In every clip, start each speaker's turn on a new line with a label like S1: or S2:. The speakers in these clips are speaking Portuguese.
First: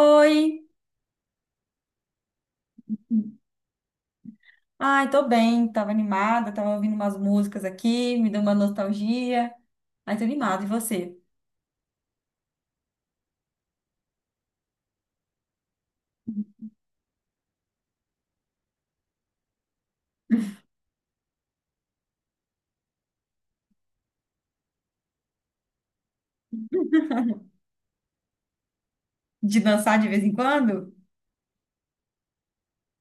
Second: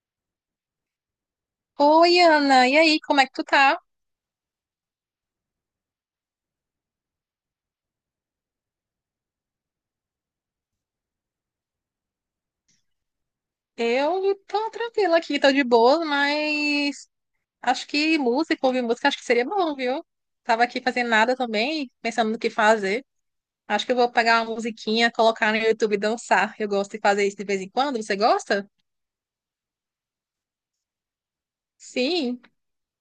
S1: Oi!
S2: Oi, Ana, e aí, como é que tu tá?
S1: Ai, tô bem, tava animada, tava ouvindo umas músicas aqui, me deu uma nostalgia. Ai, tô animada, e você?
S2: Eu tô tranquila aqui, tô de boa, mas acho que música, ouvir música, acho que seria bom, viu? Tava aqui fazendo nada também, pensando no que fazer. Acho que eu vou pegar uma musiquinha, colocar no YouTube e dançar. Eu gosto de fazer isso de vez em quando, você gosta?
S1: De dançar de vez em quando?
S2: Sim,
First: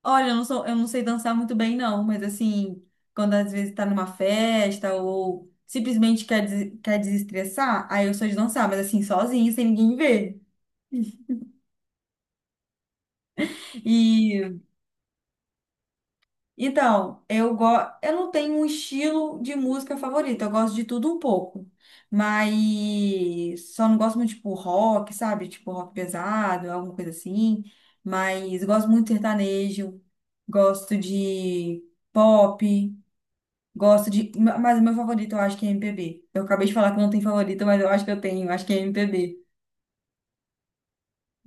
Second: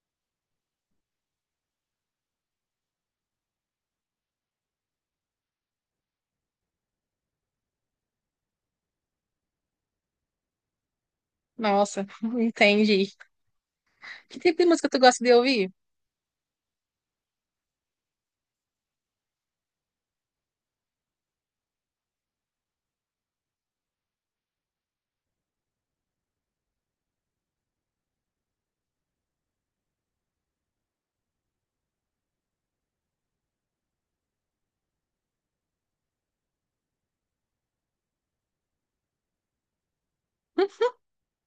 S1: Olha, eu não sou, eu não sei dançar muito bem, não, mas assim, quando às vezes tá numa festa ou simplesmente quer desestressar, aí eu sou de dançar, mas assim, sozinha, sem ninguém ver.
S2: nossa, entendi. Que tipo de música tu gosta de ouvir?
S1: Então, eu não tenho um estilo de música favorito, eu gosto de tudo um pouco. Mas só não gosto muito de tipo, rock, sabe? Tipo rock pesado, alguma coisa assim. Mas gosto muito de sertanejo, gosto de pop, mas o meu favorito eu acho que é MPB. Eu acabei de falar que não tem favorito, mas eu acho que eu tenho, eu acho que é MPB.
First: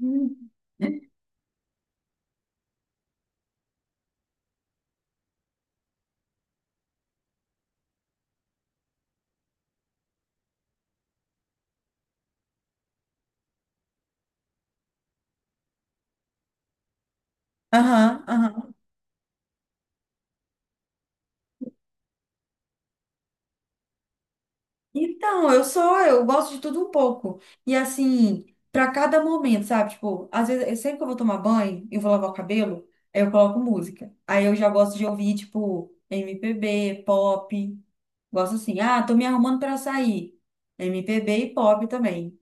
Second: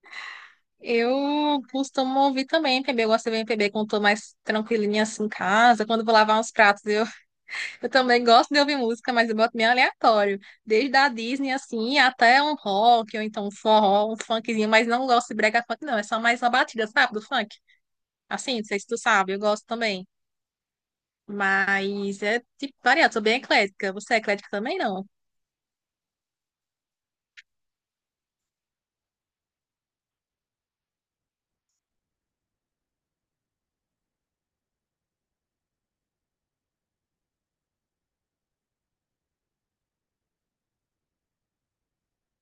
S1: Hum.
S2: Eu costumo ouvir também MPB, eu gosto de ouvir MPB quando tô mais tranquilinha assim em casa, quando eu vou lavar uns pratos, eu eu também gosto de ouvir música, mas eu boto meio aleatório. Desde a Disney, assim, até um rock, ou então um forró, um funkzinho, mas não gosto de brega funk, não. É só mais uma batida, sabe, do funk?
S1: Aham,
S2: Assim, não
S1: aham.
S2: sei se tu sabe, eu gosto também. Mas é tipo variado, sou bem eclética. Você é eclética também, não?
S1: Então, eu só, eu gosto de tudo um pouco. E assim, pra cada momento, sabe? Tipo, às vezes, sempre que eu vou tomar banho, eu vou lavar o cabelo, aí eu coloco música. Aí eu já gosto de ouvir, tipo, MPB, pop. Gosto assim, ah, tô me arrumando pra sair. MPB e pop também.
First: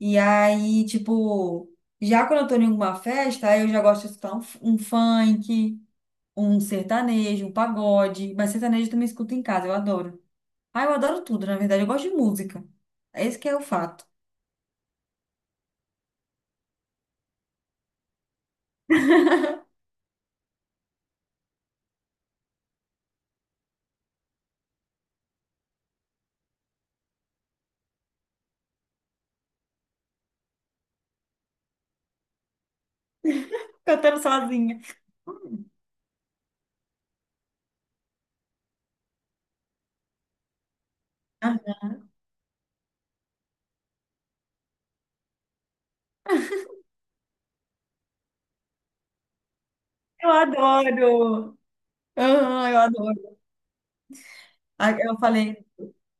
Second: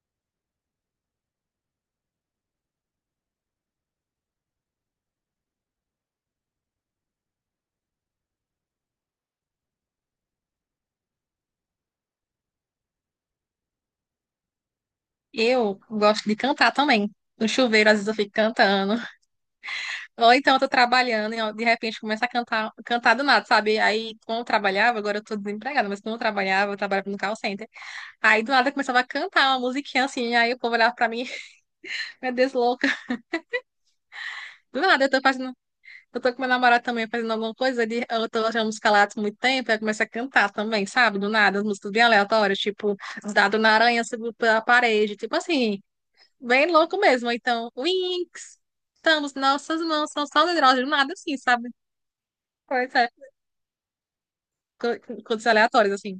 S1: E aí, tipo, já quando eu tô em alguma festa, aí eu já gosto de escutar um funk, um sertanejo, um pagode. Mas sertanejo eu também escuto em casa, eu adoro. Ah, eu adoro tudo, na verdade. Eu gosto de música. É esse que é o fato.
S2: Eu gosto de cantar também. No chuveiro, às vezes eu fico cantando. Ou então eu tô trabalhando e ó, de repente começo a cantar, cantar do nada, sabe? Aí, quando eu trabalhava, agora eu tô desempregada, mas quando eu trabalhava no call center. Aí do nada eu começava a cantar uma musiquinha assim, aí o povo olhava pra mim, meu Deus, louca.
S1: Cantando sozinha.
S2: Do nada eu tô fazendo,
S1: Hum.
S2: eu tô com meu namorado também fazendo alguma coisa, ele, eu tô achando música lá há muito tempo, aí começa a cantar também, sabe? Do nada, as
S1: Ah,
S2: músicas bem aleatórias, tipo, dado na aranha subiu pela parede, tipo assim, bem louco mesmo. Então, Winx, estamos, nossas mãos são
S1: eu
S2: saudadas, do nada assim,
S1: adoro!
S2: sabe?
S1: Ah, eu
S2: Coisa,
S1: adoro. Ah,
S2: co-
S1: eu
S2: Coisas
S1: falei,
S2: aleatórias assim.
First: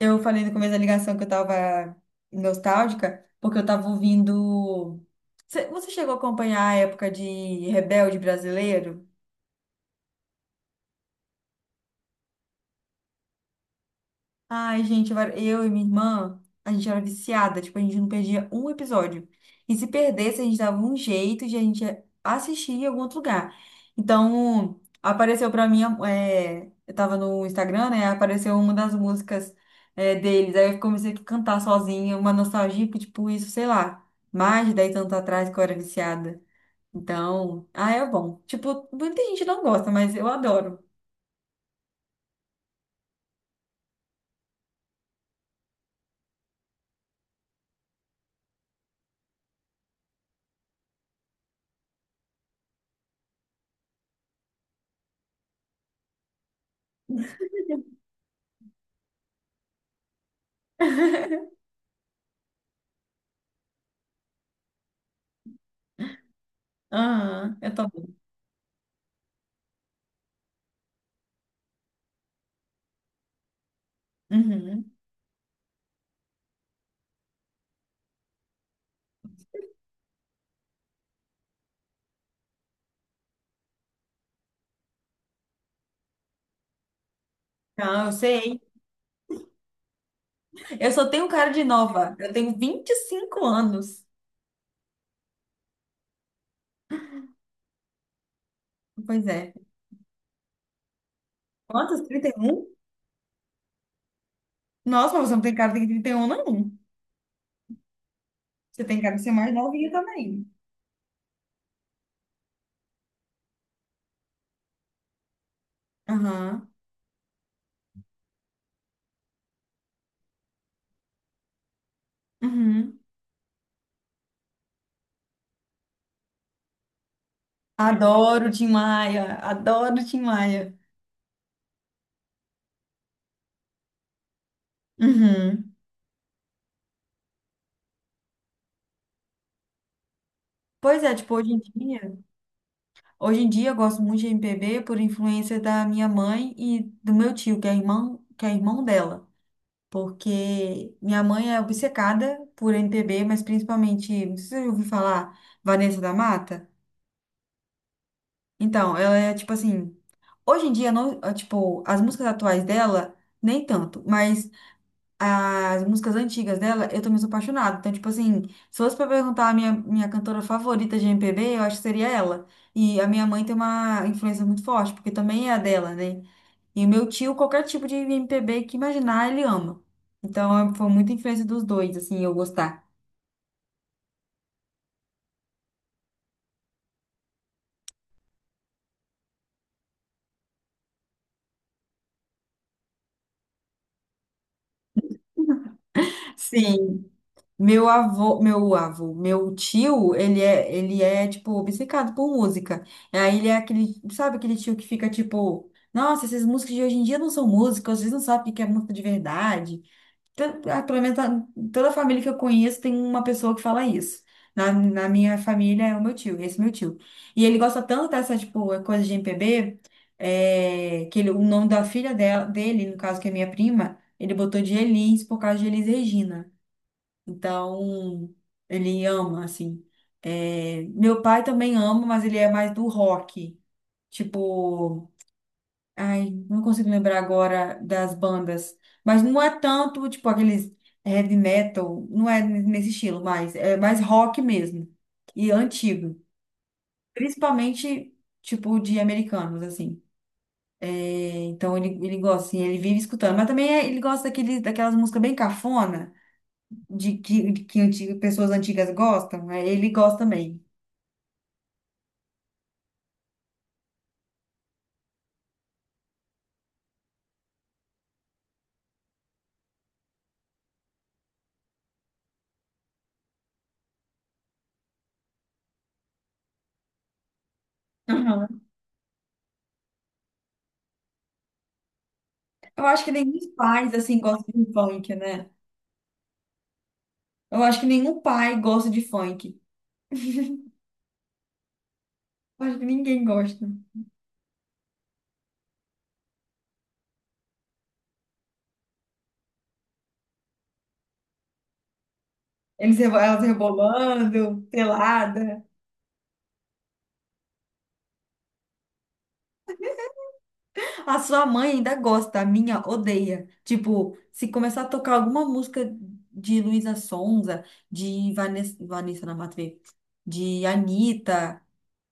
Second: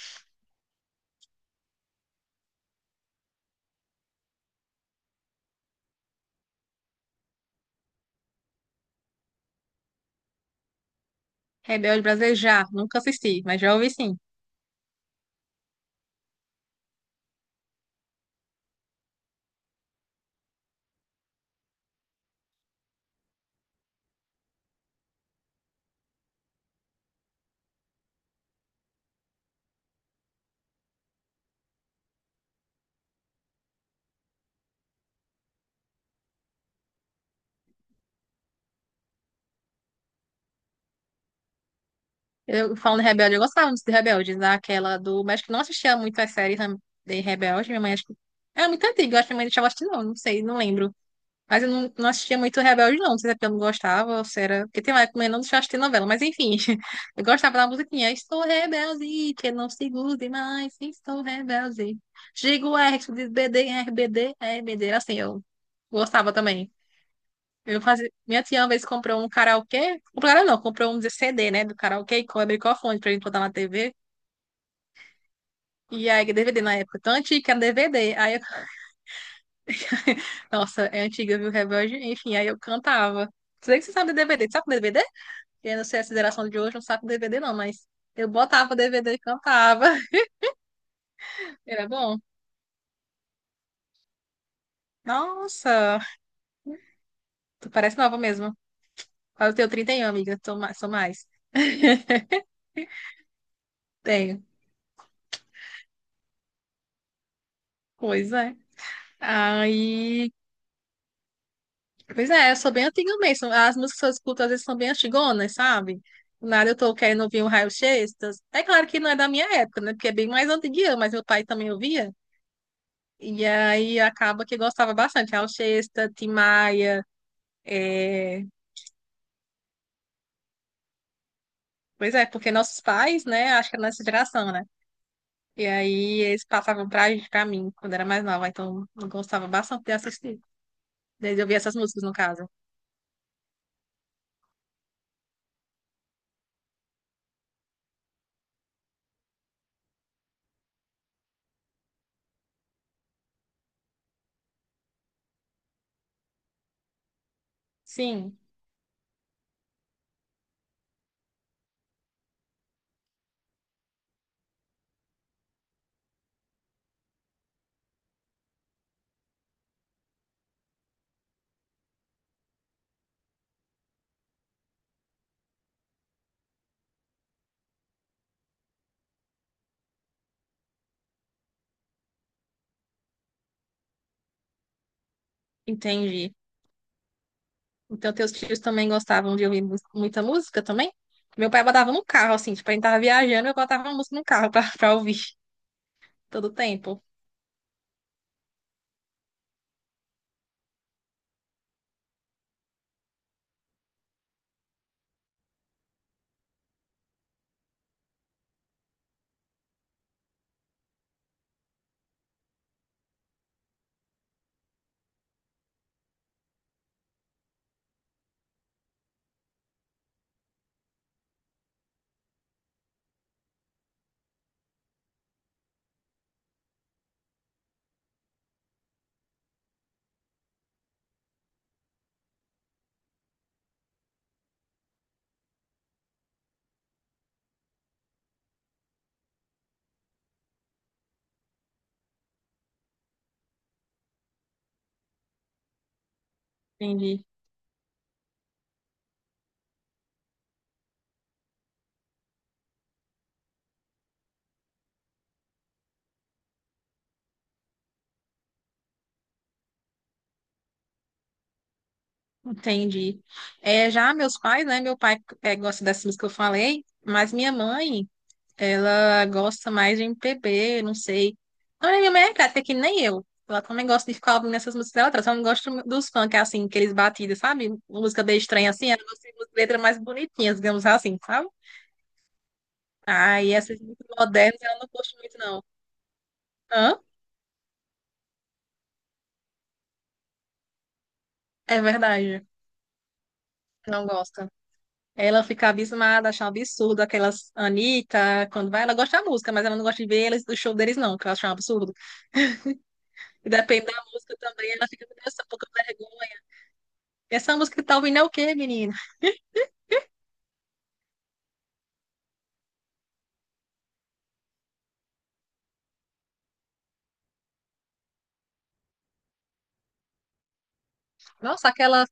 S1: eu falei no começo da ligação que eu tava nostálgica, porque eu tava ouvindo. Você chegou a acompanhar a época de Rebelde Brasileiro?
S2: Rebelde Brasileiro já, nunca assisti, mas já ouvi sim.
S1: Ai, gente, eu e minha irmã, a gente era viciada, tipo, a gente não perdia um episódio. E se perdesse, a gente dava um jeito de a gente assistir em algum outro lugar. Então, apareceu pra mim, é, eu tava no Instagram, né? Apareceu uma das músicas, é, deles. Aí eu comecei a cantar sozinha, uma nostalgia, porque, tipo, isso, sei lá, mais de 10 anos atrás que eu era viciada. Então, ah, é bom. Tipo, muita gente não gosta, mas eu adoro.
S2: Eu falando de Rebelde, eu gostava muito de Rebelde, daquela do. Mas acho que não assistia muito as séries né, de Rebelde. Minha mãe acho que. Era muito antiga, eu acho que minha mãe deixava assistir, não, não sei, não lembro. Mas eu não, não assistia muito Rebelde, não. Não sei se é porque eu não gostava, ou se era. Porque tem uma época que minha mãe não deixava assistir novela, mas enfim. Eu gostava da musiquinha. Estou rebelde, que não se grude mais, estou rebelde. Digo R, tu diz BD, rbd RBD. Era assim, eu gostava também.
S1: Aham, eu
S2: Eu fazia...
S1: também.
S2: Minha tia uma vez comprou um karaokê. Comprou não, comprou um CD, né? Do karaokê e com microfone pra gente botar na TV.
S1: Uhum.
S2: E aí, DVD na época, tão antiga, era DVD. Aí eu... Nossa, é antiga, viu? Rebelde. Enfim, aí eu cantava. Sei que você sabe de DVD. Sabe de DVD? Eu não sei a geração de hoje, não sabe o DVD, não, mas
S1: Não, eu
S2: eu
S1: sei.
S2: botava o DVD e cantava.
S1: Eu só tenho cara de
S2: Era
S1: nova.
S2: bom.
S1: Eu tenho 25 anos.
S2: Nossa, tu parece nova mesmo.
S1: Pois é.
S2: Eu tenho 31, amiga. Tô mais, sou mais.
S1: Quantos? 31?
S2: Tenho.
S1: Nossa, mas você não tem cara de 31, não.
S2: Pois é.
S1: Você tem cara de ser mais novinha
S2: Aí.
S1: também.
S2: Pois é, eu sou bem antiga mesmo. As músicas que eu escuto às vezes são bem antigonas, sabe? Do nada
S1: Aham.
S2: eu tô querendo ouvir um Raul Seixas. É claro que não é da minha época, né? Porque é bem mais antiguinha, mas meu pai também ouvia.
S1: Uhum.
S2: E aí acaba que gostava bastante. Raul Seixas, Tim Maia. É,
S1: Adoro Tim Maia. Adoro Tim Maia.
S2: pois é, porque nossos pais, né? Acho que é nossa geração, né? E
S1: Uhum.
S2: aí eles passavam pra, pra mim quando era mais nova. Então eu gostava bastante de assistir,
S1: Pois é, tipo,
S2: de
S1: hoje
S2: ouvir
S1: em
S2: essas músicas, no
S1: dia,
S2: caso.
S1: hoje em dia eu gosto muito de MPB por influência da minha mãe e do meu tio, que é irmão dela. Porque minha mãe é obcecada por MPB, mas principalmente, não sei se você já ouviu falar, Vanessa da Mata?
S2: Sim,
S1: Então, ela é tipo assim, hoje em dia não, ah, tipo, as músicas atuais dela nem tanto, mas as músicas antigas dela eu também sou apaixonada. Então, tipo assim, se fosse pra perguntar a minha cantora favorita de MPB, eu acho que seria ela. E a minha mãe tem uma influência muito forte, porque também é a dela, né? E o meu tio, qualquer tipo de MPB que imaginar, ele ama. Então, foi muita influência dos dois, assim, eu gostar.
S2: entendi. Então, teus tios também gostavam de ouvir muita música também? Meu pai botava no carro, assim, tipo, a gente tava viajando, eu botava uma música no carro pra, pra ouvir todo o
S1: Sim.
S2: tempo.
S1: Meu avô, meu avô, meu tio, ele é, tipo, obcecado por música. E aí ele é aquele, sabe aquele tio que fica, tipo, nossa, essas músicas de hoje em dia não são músicas, vocês não sabem o que é música de verdade. Tan- ah, Pelo menos tá- toda a família que eu conheço tem uma pessoa que fala isso. Na minha família é o meu tio, esse meu tio. E ele gosta tanto dessa, tipo, coisa de MPB, é, o nome da filha dela, dele, no caso, que é minha prima, ele botou de Elis por causa de Elis Regina. Então, ele ama, assim. É, meu pai também ama, mas ele é mais do rock. Tipo, ai, não consigo lembrar agora das bandas. Mas não é tanto, tipo, aqueles heavy metal, não é nesse estilo, mas é mais rock mesmo. E antigo.
S2: Entendi,
S1: Principalmente, tipo, de americanos, assim. É, então, ele gosta, assim, ele vive escutando. Mas também é- ele gosta daquele, daquelas músicas bem cafona. De que, de que antiga- pessoas antigas gostam, né? Ele gosta também.
S2: entendi. É, já meus pais, né? Meu pai é, gosta dessas músicas que eu falei, mas minha mãe, ela gosta mais de MPB, não sei. Não, minha mãe é até que nem eu. Ela também gosta de ficar ouvindo essas músicas dela, ela só não gosta dos funk, assim, aqueles batidas, sabe? Música bem
S1: Aham.
S2: estranha, assim, ela gosta de letras mais bonitinhas, digamos assim, sabe?
S1: Eu acho que
S2: Ah, e
S1: nenhum
S2: essas
S1: pai
S2: muito
S1: assim, gosta
S2: modernas
S1: de
S2: ela não
S1: funk,
S2: curte muito,
S1: né?
S2: não. Hã?
S1: Eu acho que nenhum pai gosta de funk.
S2: É verdade.
S1: Eu acho que ninguém gosta.
S2: Não gosta. Ela fica abismada, acha um absurdo aquelas Anitta, quando vai, ela gosta da música, mas ela não gosta de ver eles, do show deles, não, que ela acha um absurdo.
S1: Elas
S2: E depende da música
S1: rebolando,
S2: também, ela fica com essa
S1: pelada.
S2: pouca vergonha. Essa música que tá ouvindo é o quê, menina?
S1: A sua mãe ainda gosta, a minha odeia. Tipo, se começar a tocar alguma música de Luísa Sonza, de Vanessa na Matuê, de Anitta.
S2: Nossa, aquela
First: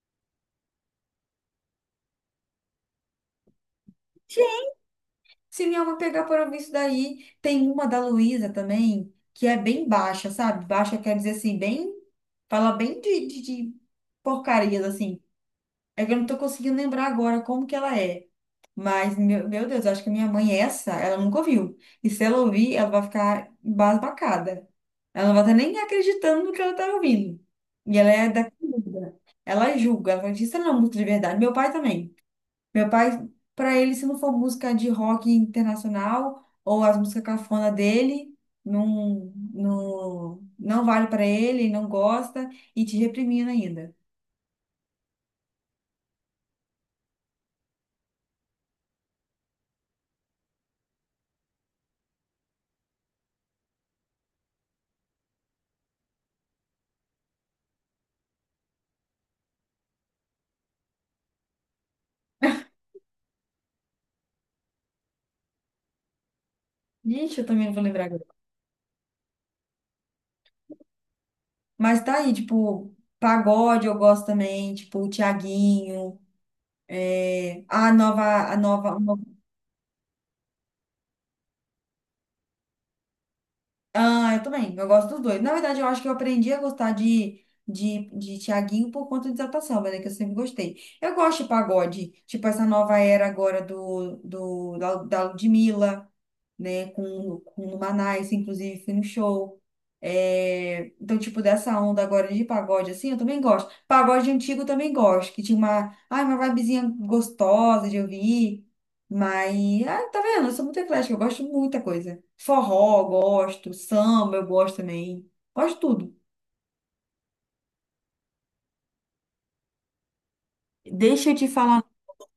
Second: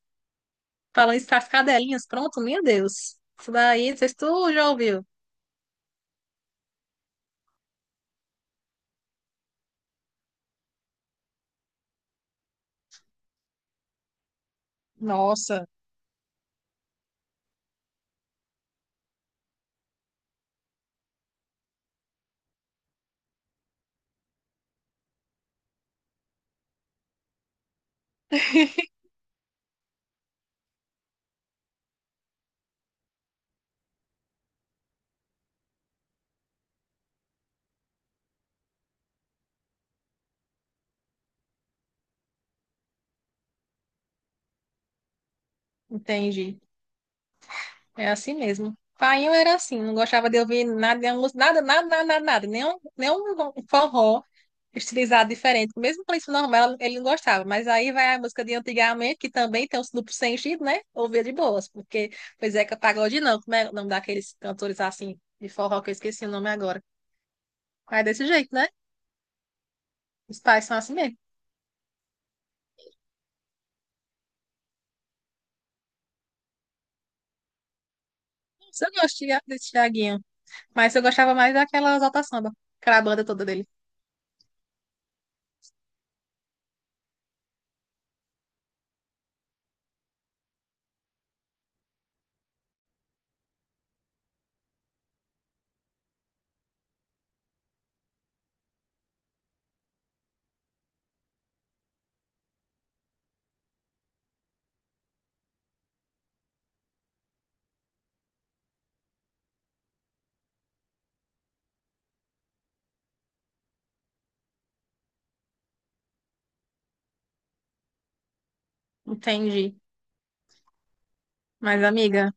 S2: falando isso, as cadelinhas, pronto, meu Deus. Isso daí, não sei se tu já ouviu.
S1: Se minha alma pegar para ouvir isso daí, tem uma da Luísa também, que é bem baixa, sabe? Baixa quer dizer assim, bem. Fala bem de, de porcarias, assim.
S2: Nossa,
S1: É que eu não tô conseguindo lembrar agora como que ela é. Mas, meu Deus, acho que a minha mãe, é essa, ela nunca ouviu. E se ela ouvir, ela vai ficar embasbacada. Ela não vai estar nem acreditando no que ela tá ouvindo. E ela é da. Ela julga, ela diz, isso não é música de verdade. Meu pai também. Meu pai, pra ele, se não for música de rock internacional ou as músicas cafona dele, não, não, não vale pra ele, ele não gosta e te reprimindo ainda.
S2: entendi. É assim mesmo. Painho era assim, não gostava de ouvir nada, nada, nada, nada, nada, nada, nenhum forró estilizado diferente. Mesmo com isso normal, ele não gostava. Mas aí vai a música de antigamente, que também tem os duplos sentido, né? Ouvia de boas, porque foi Zeca Pagode, não. Como é o nome daqueles cantores assim de forró que eu esqueci o nome agora?
S1: Gente, eu também não vou
S2: Mas é
S1: lembrar agora.
S2: desse jeito, né? Os pais são assim mesmo.
S1: Mas tá aí, tipo, pagode eu gosto também, tipo, o Thiaguinho, é, a nova, a
S2: Eu
S1: nova,
S2: gosto desse Thiaguinho, mas eu gostava mais daquela Exalta Samba, aquela banda toda dele.
S1: ah, eu também. Eu gosto dos dois. Na verdade, eu acho que eu aprendi a gostar de Thiaguinho por conta de Exaltação, mas é que eu sempre gostei. Eu gosto de pagode, tipo essa nova era agora da Ludmilla, né? Com o Manais, inclusive, fui no show. É, então, tipo, dessa onda agora de pagode, assim, eu também gosto. Pagode antigo eu também gosto, que tinha uma, ai, uma vibezinha gostosa de ouvir. Mas, ah, tá vendo? Eu sou muito eclética, eu gosto de muita coisa. Forró, eu gosto. Samba, eu gosto também. Gosto de tudo.
S2: Entendi.
S1: Deixa eu te
S2: Mas,
S1: falar.
S2: amiga.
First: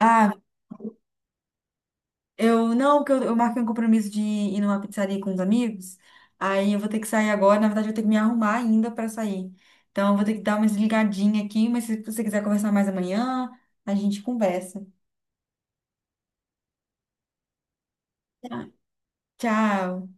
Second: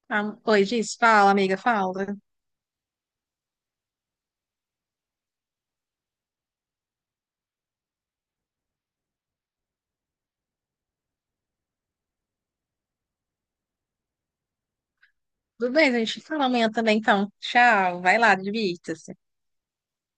S1: Ah,
S2: Ah, oi, Giz, fala, amiga, fala.
S1: eu não, porque eu marquei um compromisso de ir numa pizzaria com os amigos. Aí eu vou ter que sair agora. Na verdade, eu vou ter que me arrumar ainda para sair. Então, eu vou ter que dar uma desligadinha aqui. Mas se você quiser conversar mais amanhã, a gente conversa.
S2: Tudo bem, a gente fala amanhã também, então. Tchau, vai lá,
S1: Tá.
S2: divirta-se.
S1: Tchau.